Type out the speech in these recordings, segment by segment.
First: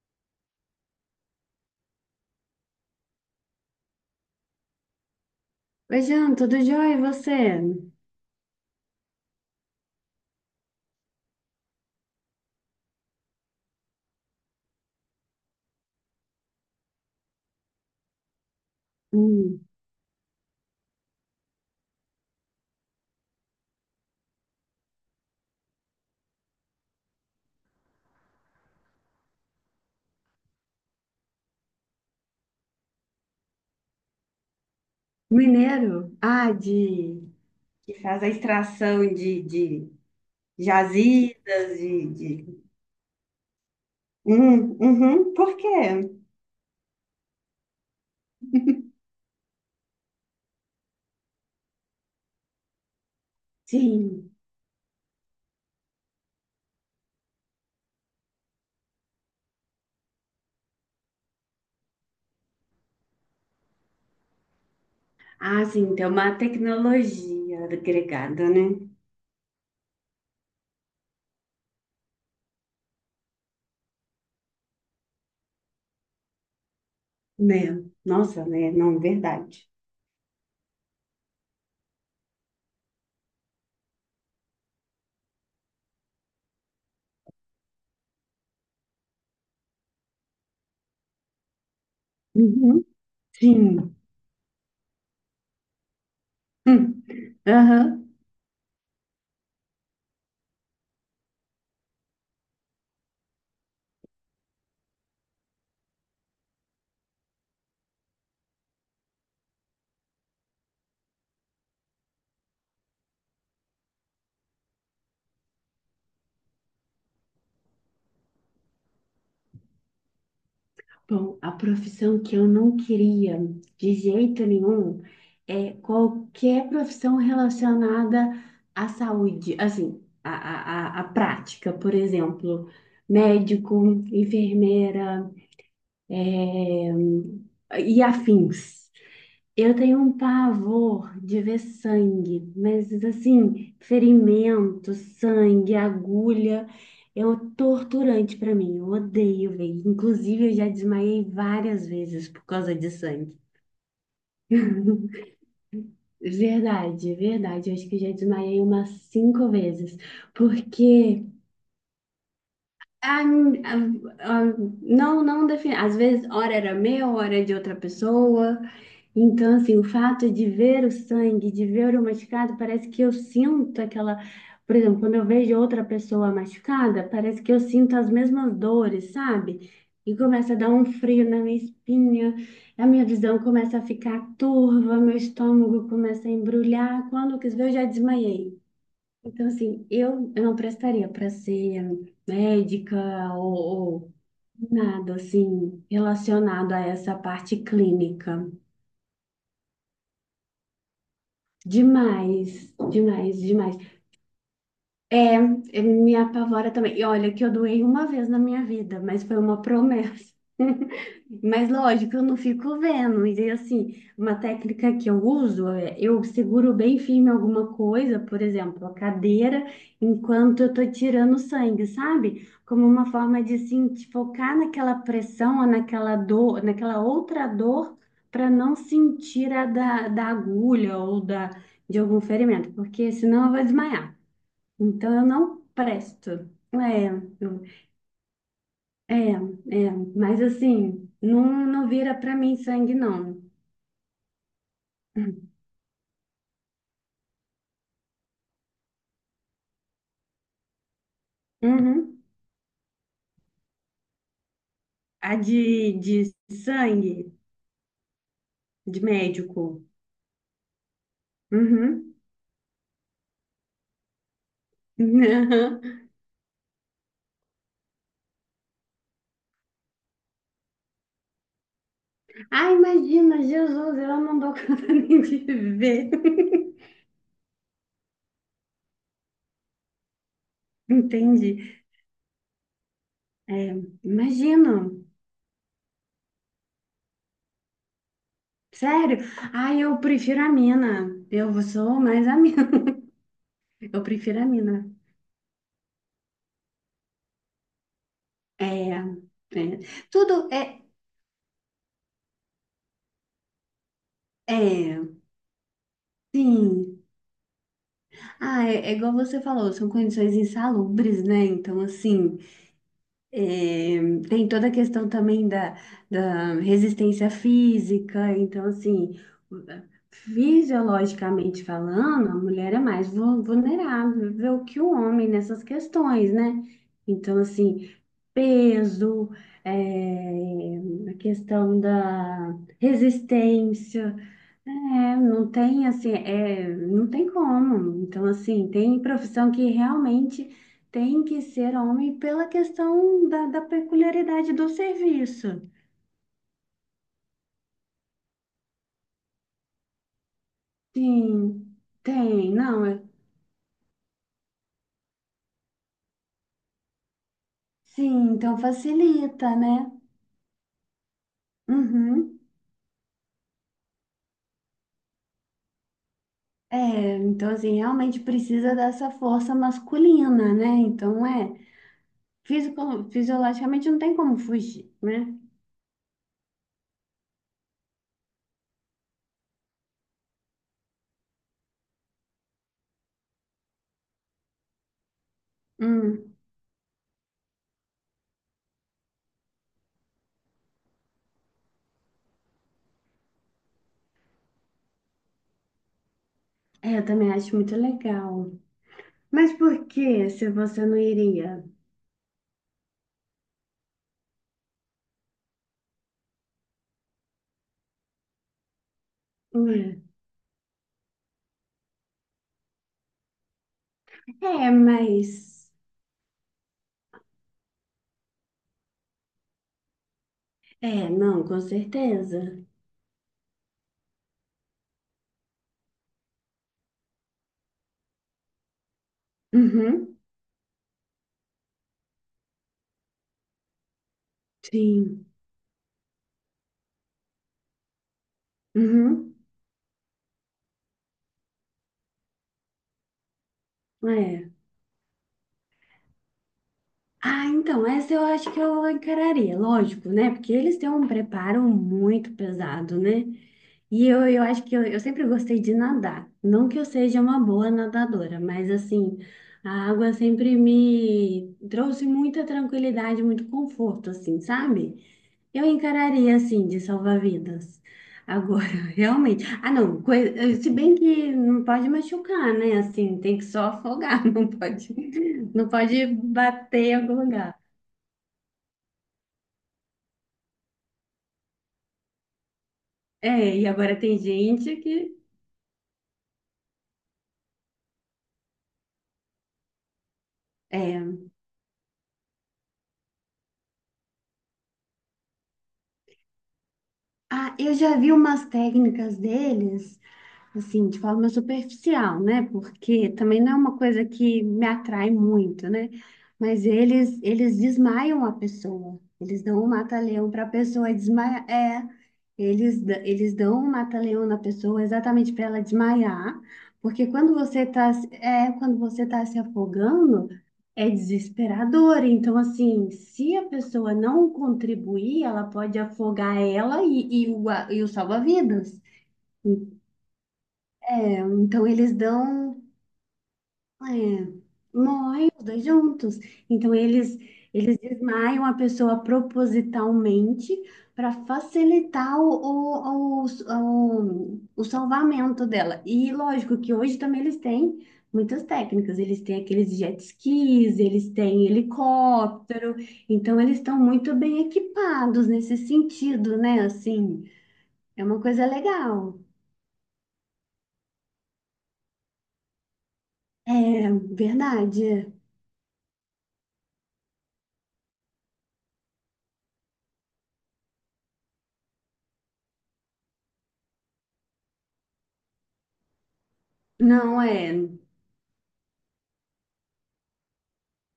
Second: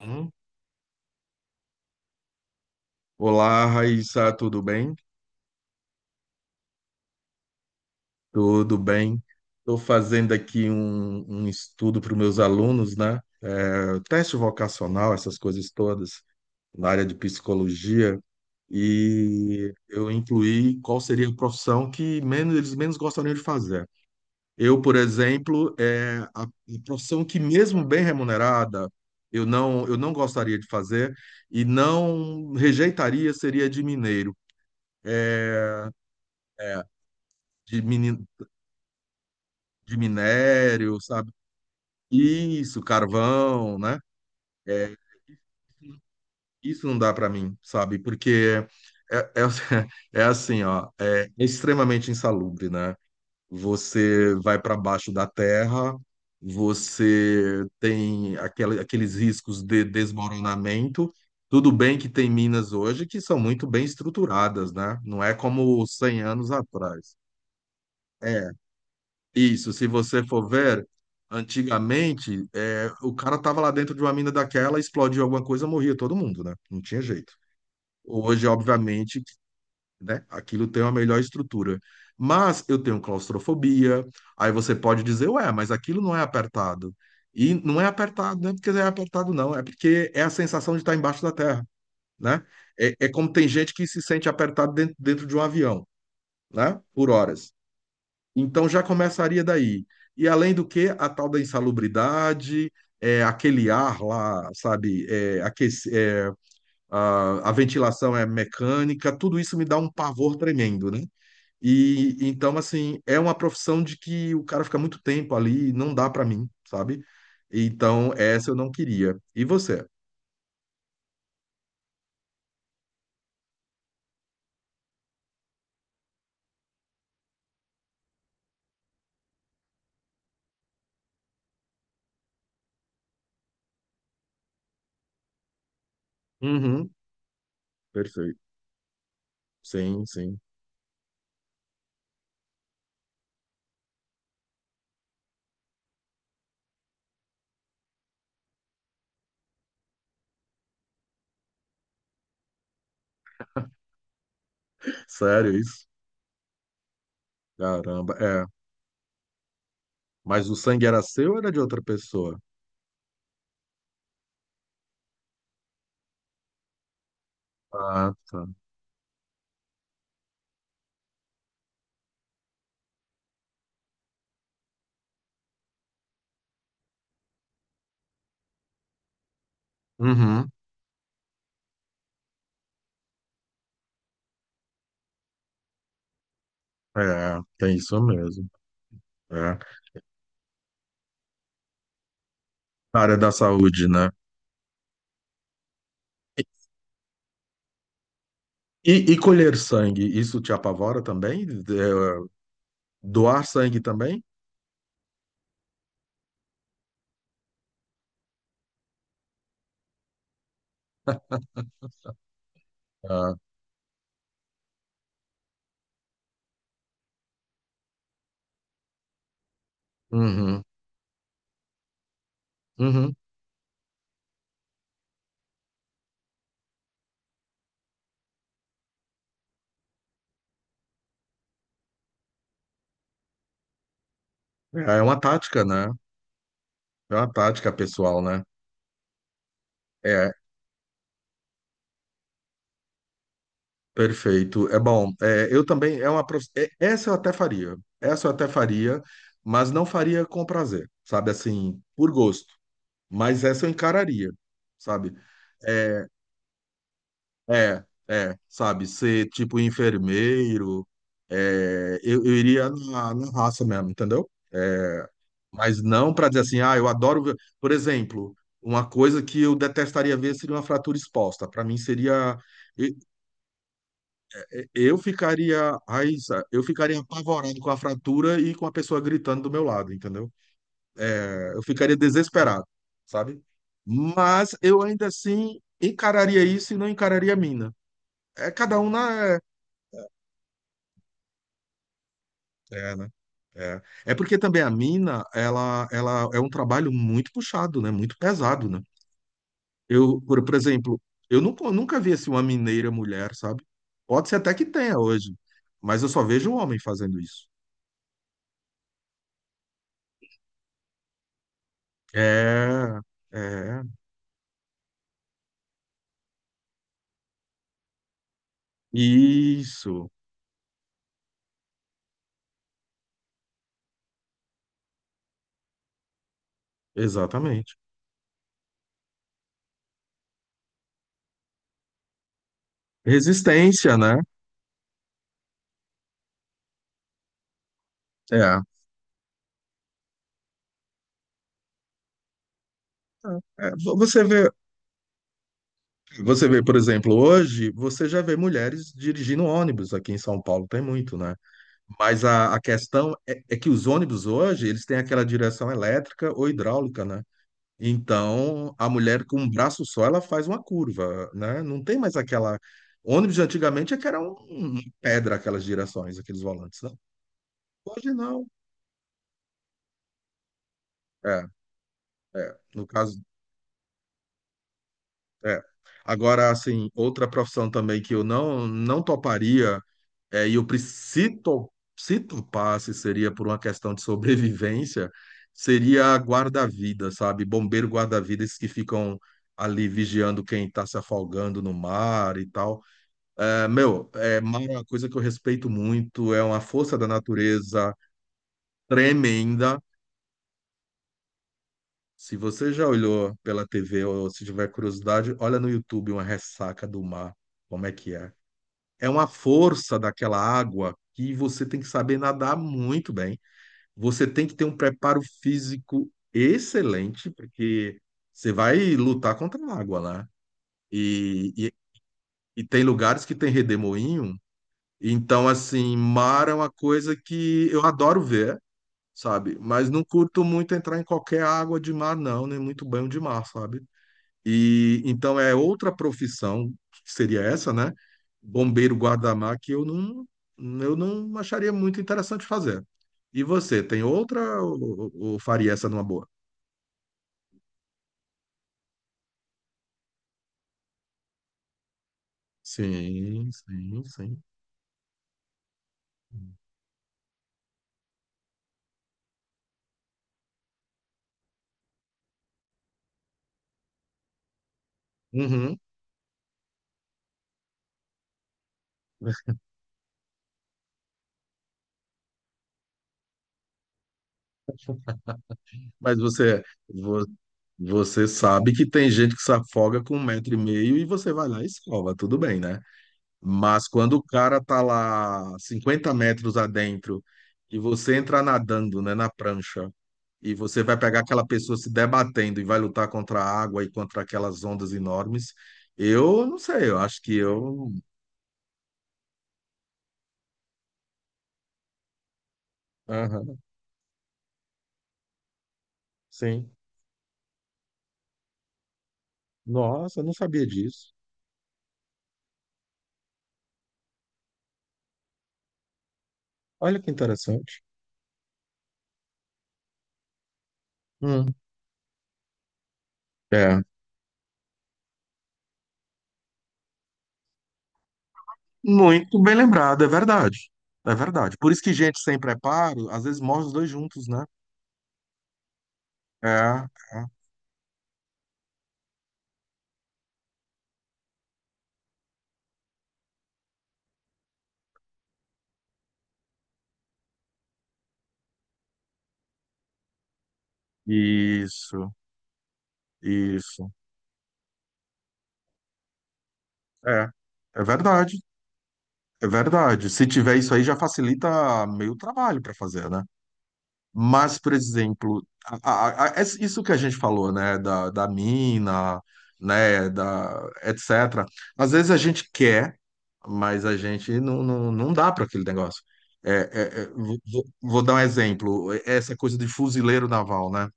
Hum? Olá, Raíssa, tudo bem? Oi, Jean, tudo jóia? E você? Tudo bem. Estou fazendo aqui um estudo para os meus alunos, né? Teste vocacional, essas coisas todas, na área de psicologia. Hum, E eu incluí qual seria a profissão que eles menos gostariam de fazer. Eu, por exemplo, é a profissão que, mesmo bem remunerada, eu não gostaria de fazer e não rejeitaria seria de mineiro, mineiro? Ah, é, de... de Que faz mini- a extração de de minério, sabe? jazidas, de... Isso, carvão, né? É, uhum, por quê? isso não dá para mim, sabe? Porque é, é, é assim, ó, é extremamente insalubre, né? Você Sim. vai para baixo da terra, você tem aqueles riscos de desmoronamento. Tudo bem que tem minas hoje que são muito bem estruturadas, né? Não é Ah, como sim, tem 100 uma anos atrás. tecnologia agregada, É, né? isso, se você for ver, antigamente, o cara tava lá dentro de uma mina daquela, explodiu alguma coisa, morria todo mundo, né? Não tinha jeito. Né? Nossa, Hoje, né? Não, obviamente, verdade. né, aquilo tem uma melhor estrutura. Mas eu tenho claustrofobia, aí você pode dizer, ué, mas aquilo não é apertado. E não é apertado, não é porque é apertado, não, é porque é a sensação de estar embaixo da terra, né? Uhum, É, é como tem gente que sim. se sente apertado dentro de um avião, né? Hum. Por horas. Aham. Então já começaria daí. E além do que, a tal da insalubridade, aquele ar lá, sabe, a ventilação é mecânica, tudo isso me dá um pavor tremendo, né? E então, assim, é uma profissão de que o cara fica muito tempo ali, e não dá para mim, sabe? Então, essa eu não queria. E você? Bom, a profissão que eu não queria de jeito nenhum é qualquer profissão relacionada à saúde, assim, à, à, à prática, por exemplo, médico, enfermeira, Uhum, eh, e perfeito. afins. Eu tenho Sim, um sim. pavor de ver sangue, mas assim, ferimento, sangue, agulha, é um torturante pra mim. Eu odeio ver. Inclusive, eu já desmaiei várias vezes por causa de sangue. Sério isso? Verdade, verdade. Eu acho que eu já Caramba, é. desmaiei umas 5 vezes, Mas o sangue era porque seu ou era de outra pessoa? ah, ah, ah, não, não define. Às vezes, hora era meu, hora era de outra Ah, tá. pessoa. Então, assim, o fato de ver o sangue, de ver o machucado, parece que eu sinto aquela. Por exemplo, quando eu vejo outra pessoa machucada, parece que eu sinto as mesmas dores, sabe? E Uhum. começa a dar um frio na minha espinha, a minha visão começa a ficar turva, meu estômago começa a embrulhar. Quando eu É, quis ver, eu tem já isso mesmo. desmaiei. Então, É. assim, eu não prestaria para ser médica Na área da saúde, ou, né? ou nada, assim, E, relacionado a essa parte clínica. e colher sangue, isso te apavora também? É, Demais, demais, doar demais. sangue também? É, é, me apavora também. E olha que eu doei uma vez na minha vida, mas foi uma promessa. Mas lógico, eu não fico vendo. Ah, E assim, uma técnica que eu uso é eu seguro bem firme alguma coisa, por exemplo, a cadeira, uhum, enquanto eu tô tirando sangue, sabe? Como uma uhum. forma de assim, de focar naquela pressão ou naquela dor, naquela outra dor, para não sentir a da, da agulha ou da, de algum ferimento, porque senão eu vou desmaiar. É, Então uma eu não tática, né? presto. É, É uma eu tática pessoal, né? é, é, É, mas assim, não, não vira pra mim sangue, não. perfeito. É bom. É, eu também, essa eu até faria. Essa eu até faria, mas não faria com prazer, sabe? Assim, por Uhum. gosto. Mas essa eu encararia, sabe? A É, de sangue, sabe, de ser tipo médico. enfermeiro, Uhum. eu, eu iria na raça mesmo, entendeu? É, Uhum. mas não para dizer assim, ah, eu adoro ver. Por exemplo, uma coisa que eu detestaria ver seria uma fratura exposta. Para mim seria. Ah, e- imagina, Jesus, eu não dou conta Eu nem de ficaria. ver. Ai, eu ficaria apavorado com a fratura e com a pessoa gritando do meu lado, entendeu? Entendi. É, eu ficaria desesperado, sabe? É, Mas eu imagina, ainda assim encararia isso e não encararia a mina. É cada um sério. na. Ah, eu prefiro a mina. Eu sou mais a mina. É, né? É. Eu É porque prefiro a também a mina. mina, ela é um trabalho muito puxado, né? Muito pesado, né? É, é. Eu, Tudo por é, exemplo, eu nunca vi assim uma mineira mulher, sabe? Pode ser até que tenha é. hoje, mas eu só vejo um homem Sim. fazendo isso. Ah, é, é igual você falou, são condições insalubres, né? Então, assim, É, é, é, tem toda a questão também da, da resistência física. Então, assim, isso, fisiologicamente falando, a mulher é mais vulnerável que o homem nessas questões, né? Então, exatamente. assim, peso, eh, a questão da Resistência, resistência. né? É, não tem assim, é, não tem como. Então, É. assim, tem profissão que realmente tem que ser homem pela questão da, da É, vo- Você vê, peculiaridade do serviço. você vê, por exemplo, hoje você já vê mulheres dirigindo ônibus aqui em São Paulo, tem muito, né? Sim, Mas tem, a não, é- questão é que os ônibus hoje, eles têm aquela direção elétrica ou hidráulica, né? sim, então Então, a mulher com um facilita, braço né? só, ela faz uma curva, né? Não tem mais Uhum. aquela... Ônibus de antigamente é que era uma pedra aquelas direções, aqueles volantes, né? É, então assim, Hoje realmente não. precisa dessa força masculina, né? Então É, é, é. No caso, fisiologicamente não tem como fugir, né? é. Agora, assim, outra profissão também que eu não toparia. É, e o pri- se, to- se topasse, seria por uma questão de sobrevivência, seria Hum, guarda-vida, sabe? Bombeiro guarda-vida, esses que ficam ali vigiando quem está se afogando no mar e tal. É, meu, mar é uma coisa que eu respeito muito, é uma força é, eu da também acho muito natureza legal. Mas tremenda. por que se você não iria? Se você já olhou pela TV ou se tiver curiosidade, olha no YouTube uma ressaca do mar, como é que é? É uma força Hum. daquela água que você tem que saber nadar muito bem. Você tem que ter É, um preparo mas. físico excelente, porque você vai lutar contra a água lá. É, não, E, com e, e certeza. tem lugares que tem redemoinho, então, assim, mar é uma coisa que eu adoro ver, sabe? Mas não Uhum, curto muito entrar em qualquer água de mar, não, nem muito banho de mar, sabe? E sim. então é outra profissão, que seria essa, né? Bombeiro Uhum, guarda-mar, que eu não acharia muito interessante fazer. E você, tem é. outra ou, faria essa numa boa? Ah, então, essa eu acho que eu encararia, lógico, né? Porque eles têm um preparo muito pesado, né? Sim, sim, E eu, sim. eu acho que eu sempre gostei de nadar. Não que eu seja uma boa nadadora, mas assim, a água sempre me trouxe muita tranquilidade, muito conforto, assim, sabe? Eu Uhum. encararia assim, de salvar vidas. Agora, realmente. Ah, não, se bem que não pode machucar, né? Assim, tem que só afogar, não pode, não pode Mas bater em algum vo- lugar. você sabe que tem gente que se afoga com um metro e meio e você vai lá e salva, tudo bem, né? É, e Mas agora quando tem o cara gente tá que. lá 50 metros adentro e você entra nadando, né, na prancha. E você vai É. pegar aquela pessoa se debatendo e vai lutar contra a água e contra aquelas ondas enormes. Eu não sei, eu acho que Ah, eu eu. já vi umas técnicas deles, assim, de forma superficial, né? Porque também não é Aham, uma coisa que me atrai muito, né? Mas sim. eles desmaiam a pessoa. Eles dão um Nossa, eu mata-leão não para a sabia pessoa disso. desmaiar. É, eles dão um mata-leão na pessoa exatamente para ela desmaiar, Olha porque que quando você interessante. tá, é, quando você tá se afogando, é Hum, desesperador. Então, assim, se a é. pessoa não contribuir, ela pode afogar ela e o, e o salva-vidas. Muito bem lembrado, é verdade. É É, verdade. então Por isso que eles gente sem dão, preparo, às vezes morre os dois juntos, é, né? morrem os dois juntos. É, Então é. eles desmaiam a pessoa propositalmente para facilitar o, o, o salvamento dela. E lógico que hoje também eles têm muitas técnicas. Eles têm aqueles jet skis, eles têm Isso, helicóptero. Então eles estão isso. muito bem equipados nesse sentido, né? Assim, É, é é uma verdade. coisa legal. É verdade. Se tiver isso aí, já facilita meio trabalho para fazer, né? É Mas, por verdade. exemplo, isso que a gente falou, né, da mina, né, etc. Às vezes a gente quer, mas a gente não dá para aquele negócio. Não vou, é. vou- vou dar um exemplo, essa coisa de fuzileiro naval, né?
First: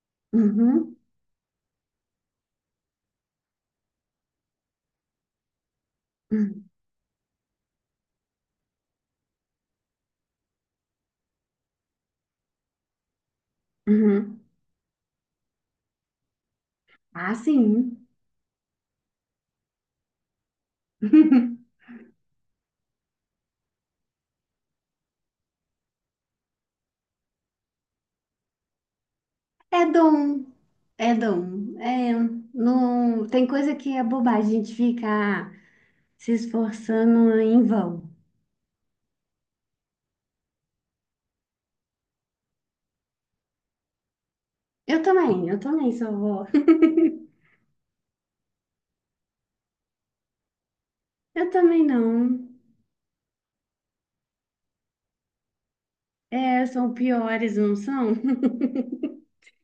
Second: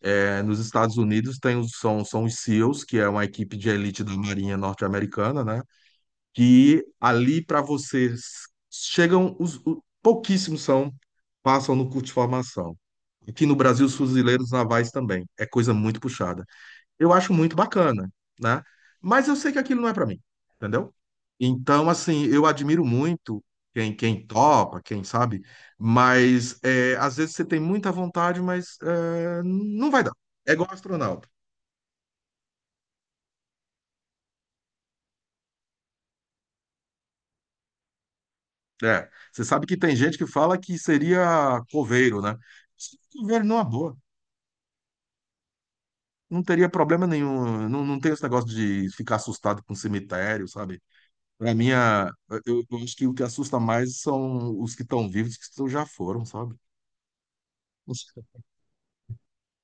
É, nos Uhum, Estados Unidos são os SEALs, que é uma equipe de elite da Marinha norte-americana, né? uhum, Que ali para vocês chegam pouquíssimos são passam no curso de formação. Aqui no Brasil, os uhum. fuzileiros navais também. É coisa muito puxada. Eu acho Ah, muito sim. bacana, né? Mas eu sei que aquilo não é para mim, entendeu? Então, assim, eu admiro muito quem topa, quem sabe, mas é, às vezes você tem muita vontade, mas é, É não vai dar. dom, É igual é astronauta. dom. É, não, tem coisa que é bobagem, a gente fica se esforçando em vão. É, você sabe que tem gente que fala que seria coveiro, né? Coveiro numa boa, Eu também sou não vó. teria problema nenhum. Não, não tem esse negócio de ficar assustado com cemitério, sabe? Eu Pra mim, também a- não. eu, eu acho que o que assusta mais são os que estão vivos, que já foram, sabe? É, são piores, não são?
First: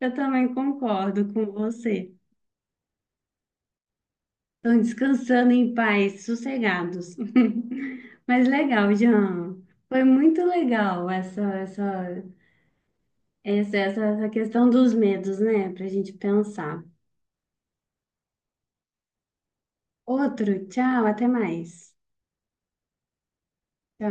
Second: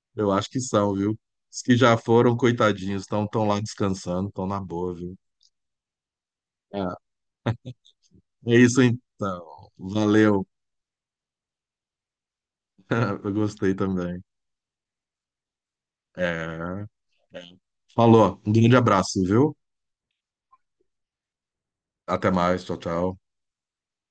Eu Eu acho também que são, viu? concordo com Os que já você. foram, coitadinhos, estão tão tão lá descansando, estão na Estão boa, viu? descansando em paz, É, sossegados. Mas é isso legal, Jean. então. Foi muito Valeu. legal essa, essa. Eu gostei Essa, essa, também. essa questão dos medos, né? Pra gente pensar. É, é. Falou, um grande abraço, viu? Outro, tchau, até mais. Até mais, tchau, tchau. Tchau.